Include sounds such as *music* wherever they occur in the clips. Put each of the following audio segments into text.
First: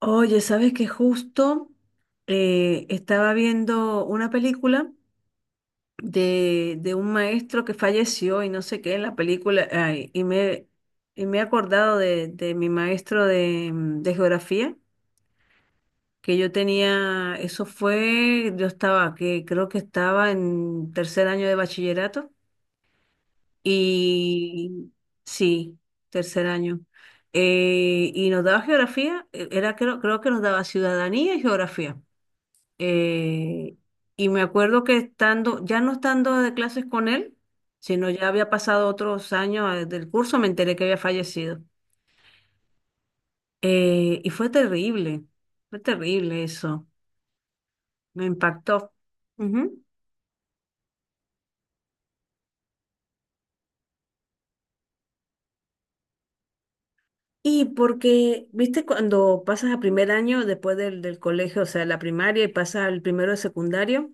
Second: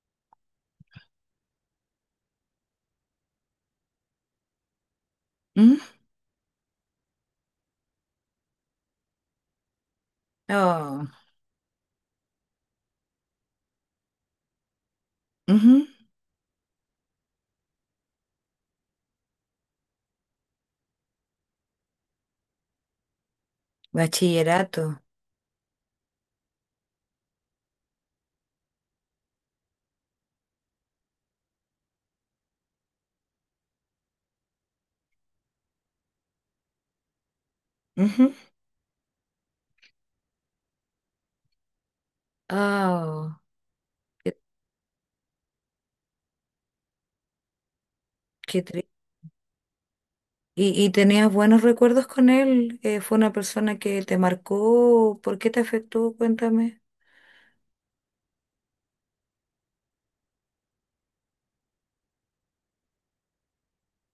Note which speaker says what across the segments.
Speaker 1: Oye, ¿sabes que justo estaba viendo una película
Speaker 2: Mm.
Speaker 1: de un maestro que falleció y no sé qué en la película, ay,
Speaker 2: Oh.
Speaker 1: y me he acordado de mi maestro de geografía,
Speaker 2: Ujú.
Speaker 1: que yo tenía, eso fue, yo estaba, que creo que estaba en tercer año de bachillerato,
Speaker 2: Bachillerato.
Speaker 1: y sí, tercer año. Y nos daba geografía, era creo que nos daba ciudadanía y geografía. Eh, y me acuerdo que estando, ya no estando de clases con él, sino ya
Speaker 2: Ujú.
Speaker 1: había pasado otros años del curso, me enteré que había fallecido.
Speaker 2: Oh,
Speaker 1: Y
Speaker 2: qué,
Speaker 1: fue terrible eso, me
Speaker 2: qué tri-
Speaker 1: impactó. Ujú.
Speaker 2: ¿Y, tenías buenos recuerdos con él? ¿Fue una persona que te marcó? ¿Por qué te afectó? Cuéntame.
Speaker 1: Y porque, viste, cuando pasas a primer año después del colegio, o sea, la primaria y pasas al primero de secundario,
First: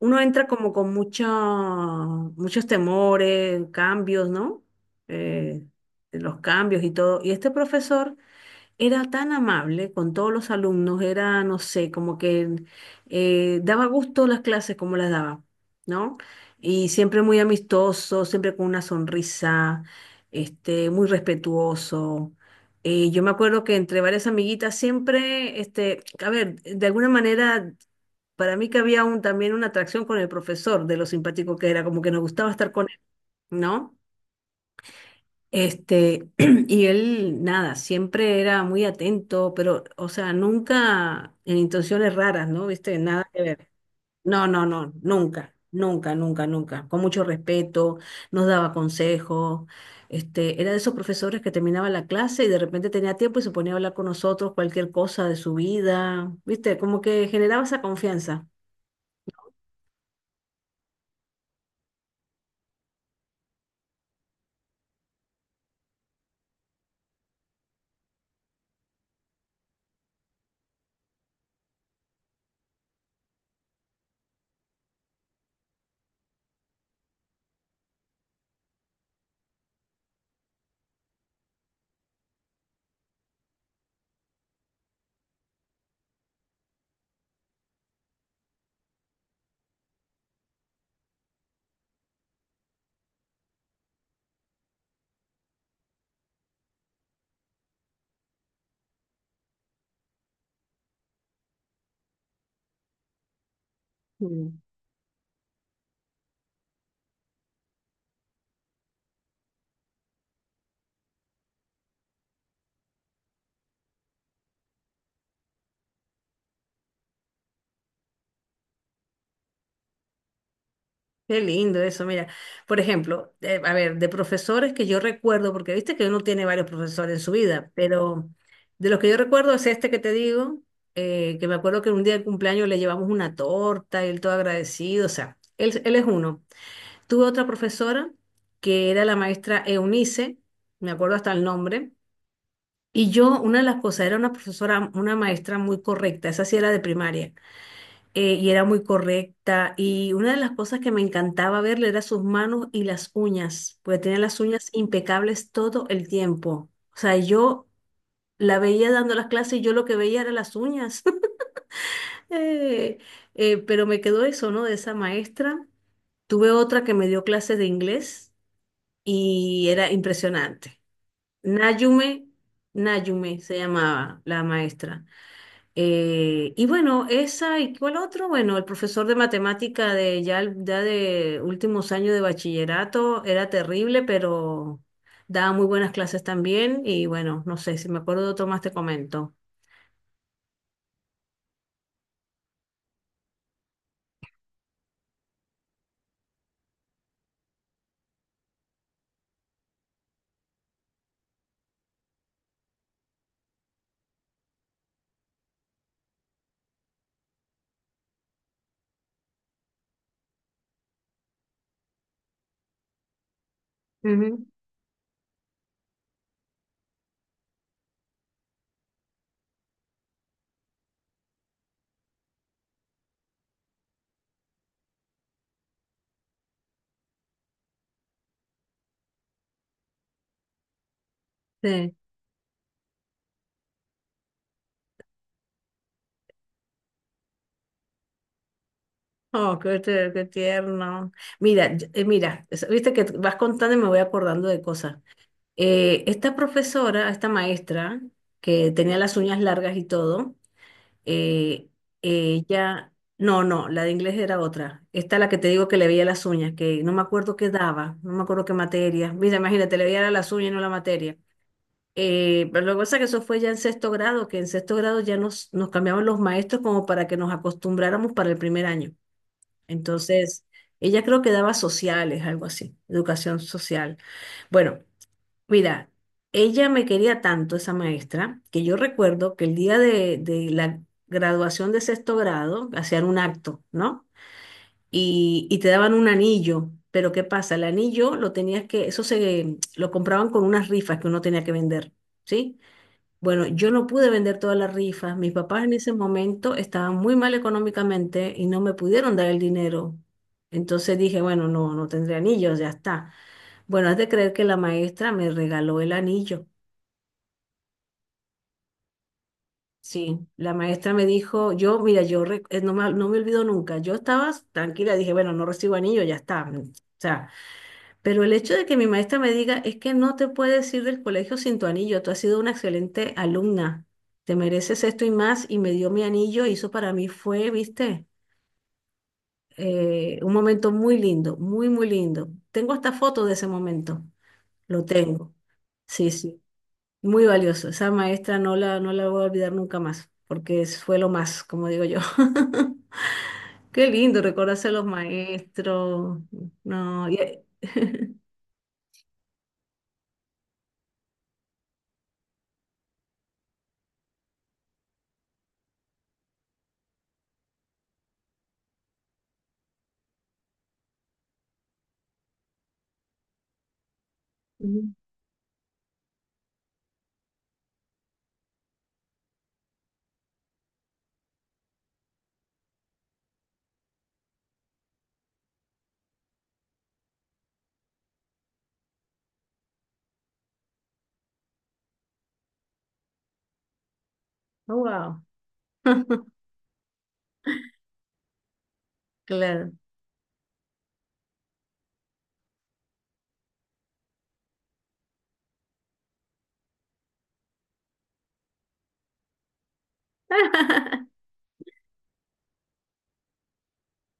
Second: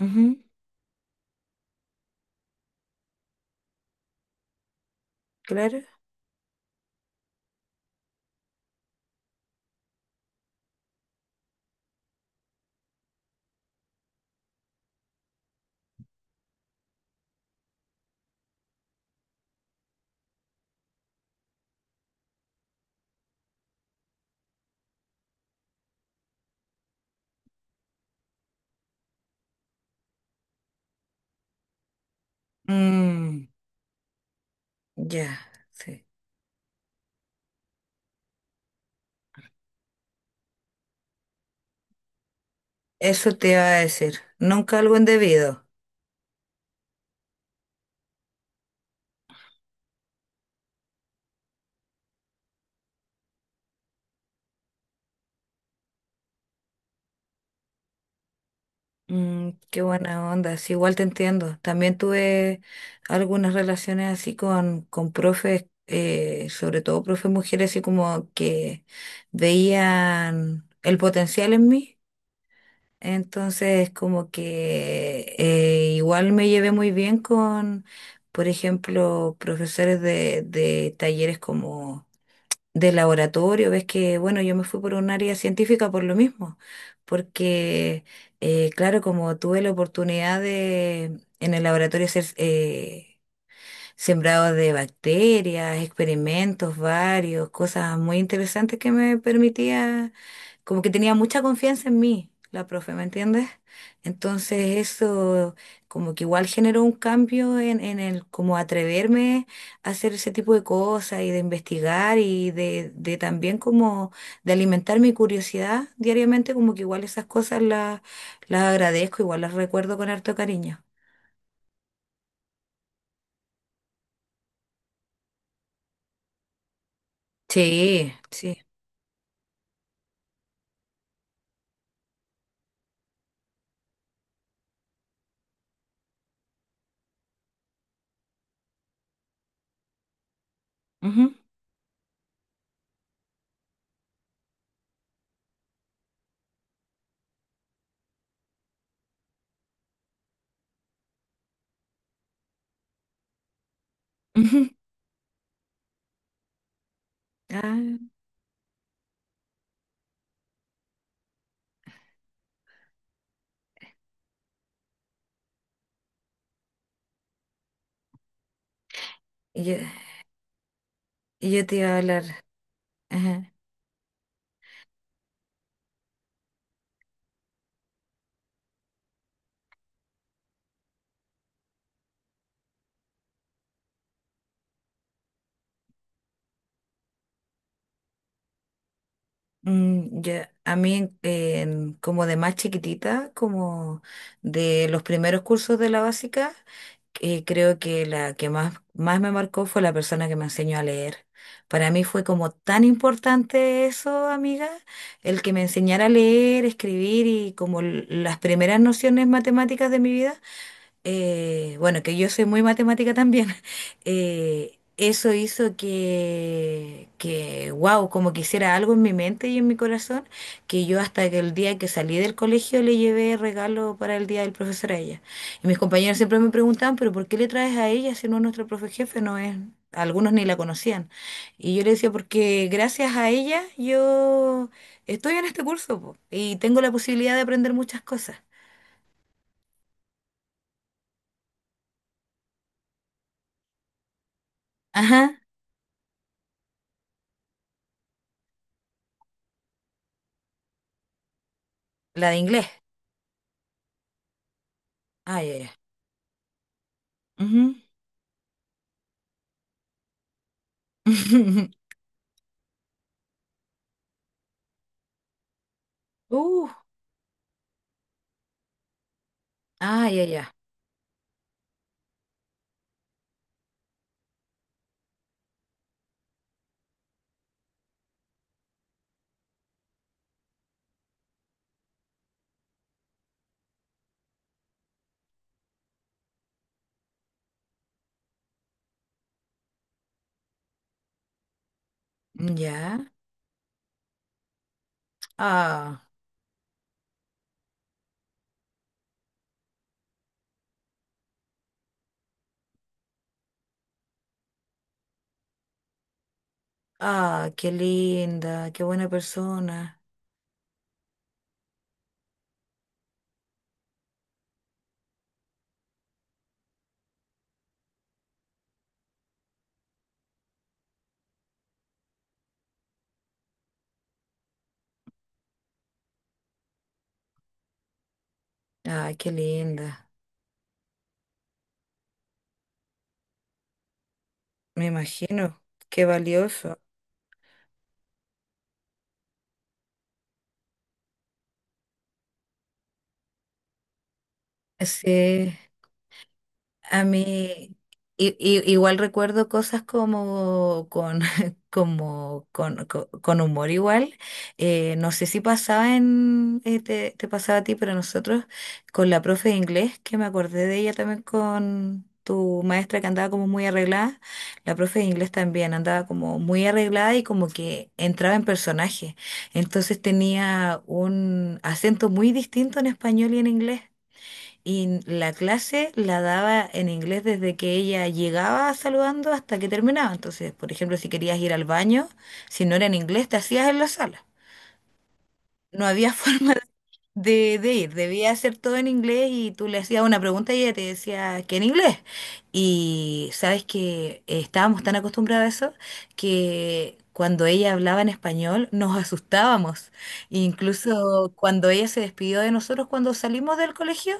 Speaker 1: uno
Speaker 2: Ujú.
Speaker 1: entra como con mucho, muchos temores, cambios, ¿no? Eh,
Speaker 2: Claro.
Speaker 1: los cambios y todo. Y este profesor era tan amable con todos los alumnos, era, no sé, como que daba gusto las clases como las daba, ¿no? Y siempre muy amistoso, siempre con una sonrisa, este, muy respetuoso. Yo me acuerdo que entre varias amiguitas siempre, este, a ver, de alguna manera, para mí que había un, también una atracción con el profesor, de lo simpático que era, como que nos gustaba estar con él,
Speaker 2: Mm,
Speaker 1: ¿no?
Speaker 2: ya, sí.
Speaker 1: Este, *clears throat* y él, nada, siempre era muy atento, pero, o sea, nunca en intenciones raras, ¿no? ¿Viste? Nada
Speaker 2: Eso
Speaker 1: que
Speaker 2: te iba
Speaker 1: ver.
Speaker 2: a decir.
Speaker 1: No, no,
Speaker 2: Nunca
Speaker 1: no,
Speaker 2: algo
Speaker 1: nunca,
Speaker 2: indebido.
Speaker 1: nunca, nunca, nunca. Con mucho respeto, nos daba consejos. Este, era de esos profesores que terminaba la clase y de repente tenía tiempo y se ponía a hablar con nosotros cualquier cosa de su vida, ¿viste? Como que generaba esa confianza.
Speaker 2: Mm, qué buena onda, sí, igual te entiendo. También tuve algunas relaciones así con profes, sobre todo profes mujeres, así como que veían el potencial en mí. Entonces, como que igual me llevé muy bien con, por ejemplo, profesores de talleres como de laboratorio, ves que, bueno, yo me fui por un área científica por lo mismo, porque, claro, como tuve la oportunidad de en el laboratorio ser sembrado de bacterias, experimentos varios, cosas muy interesantes que me permitía como que tenía mucha confianza en mí, la profe, ¿me entiendes?
Speaker 1: Mm.
Speaker 2: Entonces eso como que igual generó un cambio en el como atreverme a hacer ese tipo de cosas y de investigar y de también como de alimentar mi curiosidad diariamente, como que igual esas cosas las agradezco, igual las recuerdo con harto cariño.
Speaker 1: Qué lindo eso, mira. Por ejemplo, a ver, de profesores que yo recuerdo, porque viste que uno tiene varios profesores en su vida,
Speaker 2: Sí,
Speaker 1: pero
Speaker 2: sí.
Speaker 1: de los que yo recuerdo es este que te digo, que me acuerdo que un día de cumpleaños le llevamos una torta y él todo agradecido, o sea, él es uno. Tuve otra profesora que era la maestra Eunice, me acuerdo hasta
Speaker 2: Ujú,
Speaker 1: el nombre, y yo, una de las cosas, era una profesora, una maestra muy correcta, esa sí era de primaria y era muy correcta. Y una de las cosas que me encantaba verle era sus manos y las uñas, porque tenía las uñas
Speaker 2: ujú.
Speaker 1: impecables todo el tiempo. O sea, yo
Speaker 2: Ah,
Speaker 1: la veía dando las clases y yo lo que veía era las uñas. *laughs* Eh, pero me quedó eso, ¿no? De esa maestra. Tuve otra que me dio clases de inglés
Speaker 2: y
Speaker 1: y
Speaker 2: yo,
Speaker 1: era impresionante.
Speaker 2: y yo te iba a hablar.
Speaker 1: Nayume, Nayume se llamaba la maestra. Y bueno, esa y cuál otro, bueno, el profesor de matemática de ya, ya de últimos años de bachillerato era terrible, pero daba muy buenas clases también. Y bueno, no sé, si me acuerdo de otro más te comento.
Speaker 2: Mm, ya. A mí, en- como de más chiquitita, como de los primeros cursos de la básica, creo que la que más, más me marcó fue la persona que me enseñó a leer. Para mí fue como tan importante eso, amiga, el que me enseñara a leer, escribir y como l- las primeras nociones matemáticas de mi vida, bueno, que yo soy muy matemática también, *laughs*
Speaker 1: Ujú.
Speaker 2: eso hizo que, wow, como que hiciera algo en mi mente y en mi corazón, que yo hasta que el día que salí del colegio le llevé regalo para el día del profesor a ella. Y mis compañeros siempre me preguntaban, pero ¿por qué le traes a ella si no es nuestra profe jefe? No es, algunos ni la conocían. Y yo le
Speaker 1: Sí.
Speaker 2: decía, porque gracias a ella yo estoy en este curso, po, y tengo la posibilidad de aprender muchas cosas.
Speaker 1: Oh, qué, qué tierno. Mira, mira, viste que vas contando y me voy acordando de cosas.
Speaker 2: Ajá,
Speaker 1: Esta profesora, esta maestra, que tenía las uñas largas y todo. eh,
Speaker 2: la de inglés.
Speaker 1: Ella, no, no, la de inglés era otra. Esta la que te
Speaker 2: Ay, ay,
Speaker 1: digo
Speaker 2: ay.
Speaker 1: que le veía las uñas, que no me acuerdo qué
Speaker 2: Ujú.
Speaker 1: daba, no me acuerdo qué materia. Mira, imagínate, le veía las uñas y no la materia.
Speaker 2: *laughs*
Speaker 1: Pero lo que pasa es que eso fue ya en sexto grado, que en sexto grado ya nos cambiaban los maestros
Speaker 2: Uh,
Speaker 1: como para que nos acostumbráramos para el primer año.
Speaker 2: ah, ya,
Speaker 1: Entonces,
Speaker 2: ya.
Speaker 1: ella creo que daba sociales, algo así, educación social. Bueno, mira, ella me quería tanto, esa maestra, que yo recuerdo que el día de la graduación de sexto grado hacían un acto, ¿no? Y te daban un anillo, pero ¿qué pasa? El anillo lo tenías que, eso se lo compraban con unas rifas que uno tenía que vender, ¿sí?
Speaker 2: Ya.
Speaker 1: Bueno, yo no pude vender todas las rifas. Mis papás en ese
Speaker 2: Ah,
Speaker 1: momento estaban muy mal económicamente y no me pudieron dar el dinero. Entonces dije, bueno, no, no tendré anillos, ya está. Bueno, has de creer que la maestra me regaló el anillo.
Speaker 2: ah, qué linda, qué buena persona.
Speaker 1: Sí, la maestra me dijo, yo, mira, no me, no me olvido nunca. Yo estaba tranquila, dije, bueno, no recibo anillo, ya está. O sea, pero el hecho de que mi maestra me diga es que no te puedes ir del colegio sin tu anillo, tú has sido una excelente alumna, te mereces esto y más, y me dio mi anillo, y eso para mí fue, viste,
Speaker 2: Ah, qué linda.
Speaker 1: un momento muy lindo, muy, muy lindo. Tengo hasta fotos de ese momento, lo
Speaker 2: Me
Speaker 1: tengo.
Speaker 2: imagino, qué
Speaker 1: Sí, sí,
Speaker 2: valioso.
Speaker 1: muy valioso. Esa maestra no la voy a olvidar nunca más, porque fue lo más, como digo yo. *laughs* Qué lindo recordarse a los
Speaker 2: Sí.
Speaker 1: maestros.
Speaker 2: A
Speaker 1: No,
Speaker 2: mí igual recuerdo cosas como con, *laughs* como con, co- con humor igual. No sé si pasaba en, te, te pasaba a ti, pero nosotros con la profe de inglés, que me acordé de ella también con tu maestra que andaba como muy arreglada, la
Speaker 1: ujú.
Speaker 2: profe de inglés también andaba como muy arreglada y como que entraba en personaje. Entonces tenía un acento muy distinto en español y en inglés. Y la clase la daba en inglés desde que ella llegaba saludando hasta que terminaba. Entonces, por ejemplo, si querías ir al baño, si no era en inglés, te hacías en la sala.
Speaker 1: Oh, wow.
Speaker 2: No había *laughs*
Speaker 1: *laughs*
Speaker 2: forma de ir. Debía hacer todo en inglés y tú
Speaker 1: Claro.
Speaker 2: le hacías una pregunta y ella te decía que en inglés. Y sabes que estábamos tan acostumbrados a eso que cuando ella hablaba en español nos asustábamos.
Speaker 1: *laughs*
Speaker 2: Incluso cuando ella se despidió de nosotros cuando salimos del colegio,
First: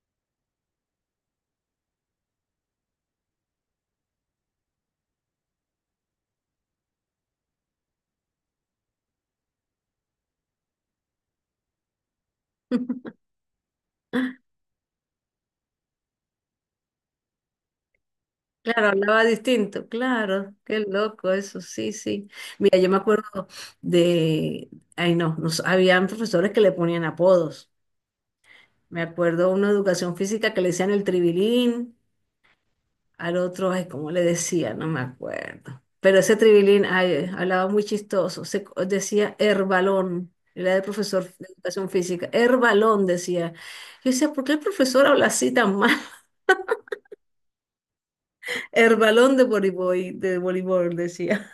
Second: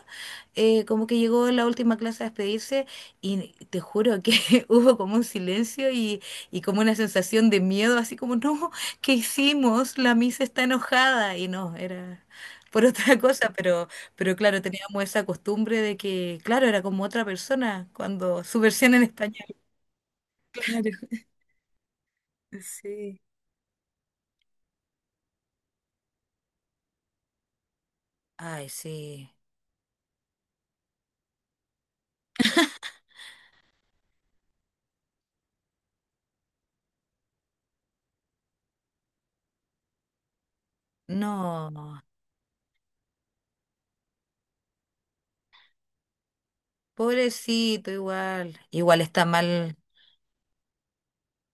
Speaker 2: como que llegó en la última clase a despedirse y te juro que *laughs* hubo como un silencio y como una sensación de miedo, así como, no, ¿qué hicimos? La misa está enojada y no, era por otra *laughs* cosa, pero claro, teníamos esa costumbre de que, claro, era como otra persona cuando su
Speaker 1: Claro,
Speaker 2: versión en
Speaker 1: hablaba
Speaker 2: español,
Speaker 1: distinto, claro, qué
Speaker 2: claro.
Speaker 1: loco
Speaker 2: *laughs*
Speaker 1: eso, sí, sí. Mira, yo me
Speaker 2: Sí.
Speaker 1: acuerdo de, ay no, nos, habían profesores que le ponían apodos.
Speaker 2: Ay,
Speaker 1: Me
Speaker 2: sí.
Speaker 1: acuerdo una educación física que le decían el tribilín, al otro, ay, ¿cómo le decía? No me acuerdo. Pero ese tribilín, ay, hablaba muy chistoso, decía herbalón, era el profesor de educación
Speaker 2: No,
Speaker 1: física, herbalón decía. Yo decía, ¿por qué el profesor habla así tan mal?
Speaker 2: pobrecito, igual.
Speaker 1: El
Speaker 2: Igual está
Speaker 1: balón
Speaker 2: mal.
Speaker 1: de voleibol, decía.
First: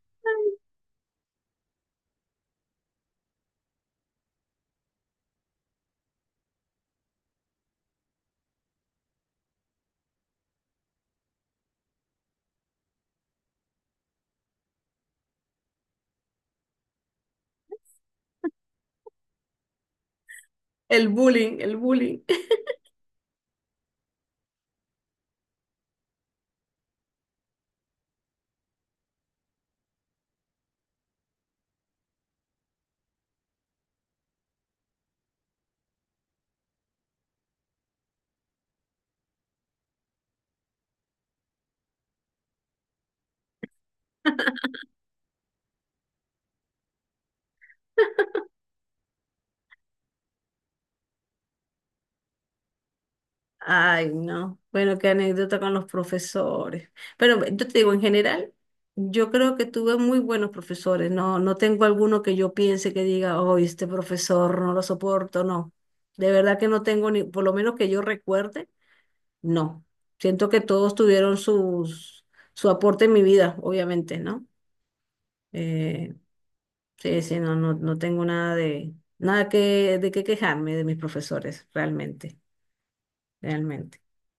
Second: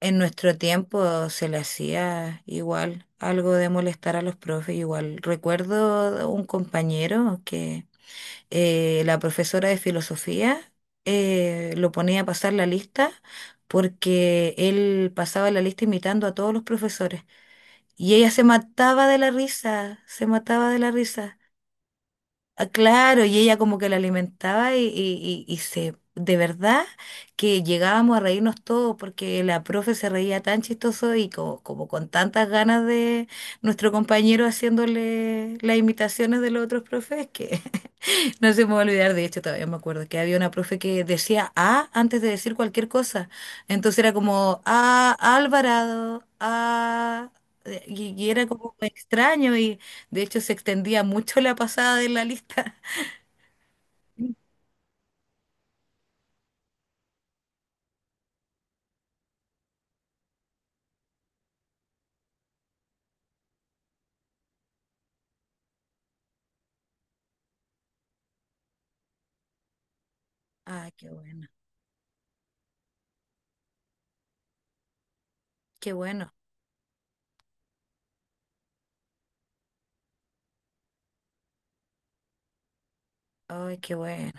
Speaker 2: En nuestro tiempo se le hacía igual algo de molestar a los profes. Igual recuerdo un compañero que la profesora de filosofía lo ponía a pasar la lista porque él pasaba la lista imitando a todos los profesores. Y ella se mataba de la risa, se mataba de la
Speaker 1: El
Speaker 2: risa.
Speaker 1: bullying, el bullying.
Speaker 2: Ah, claro, y ella como que la alimentaba y, y se, de verdad que llegábamos a reírnos todos porque la profe se reía tan chistoso y co- como, con tantas ganas de nuestro compañero haciéndole las imitaciones de los otros profes que *laughs* no se me va a olvidar, de hecho todavía me acuerdo que había una profe que decía A antes de decir cualquier cosa, entonces era como A Alvarado, A Y, y era como extraño y de hecho se extendía mucho la pasada de la lista. *laughs*
Speaker 1: Ay, no. Bueno, qué anécdota con los profesores. Pero yo te digo, en general, yo creo que tuve muy buenos profesores. No, no tengo alguno que yo piense que diga, oh, este profesor no lo soporto. No. De verdad que no tengo ni, por lo menos que yo recuerde, no. Siento que
Speaker 2: Ah,
Speaker 1: todos tuvieron sus, su aporte en mi vida, obviamente, ¿no?
Speaker 2: qué
Speaker 1: Eh,
Speaker 2: bueno,
Speaker 1: Sí, sí, no, no, no tengo nada de, nada que, de qué quejarme de mis profesores, realmente,
Speaker 2: ay, qué
Speaker 1: realmente.
Speaker 2: bueno.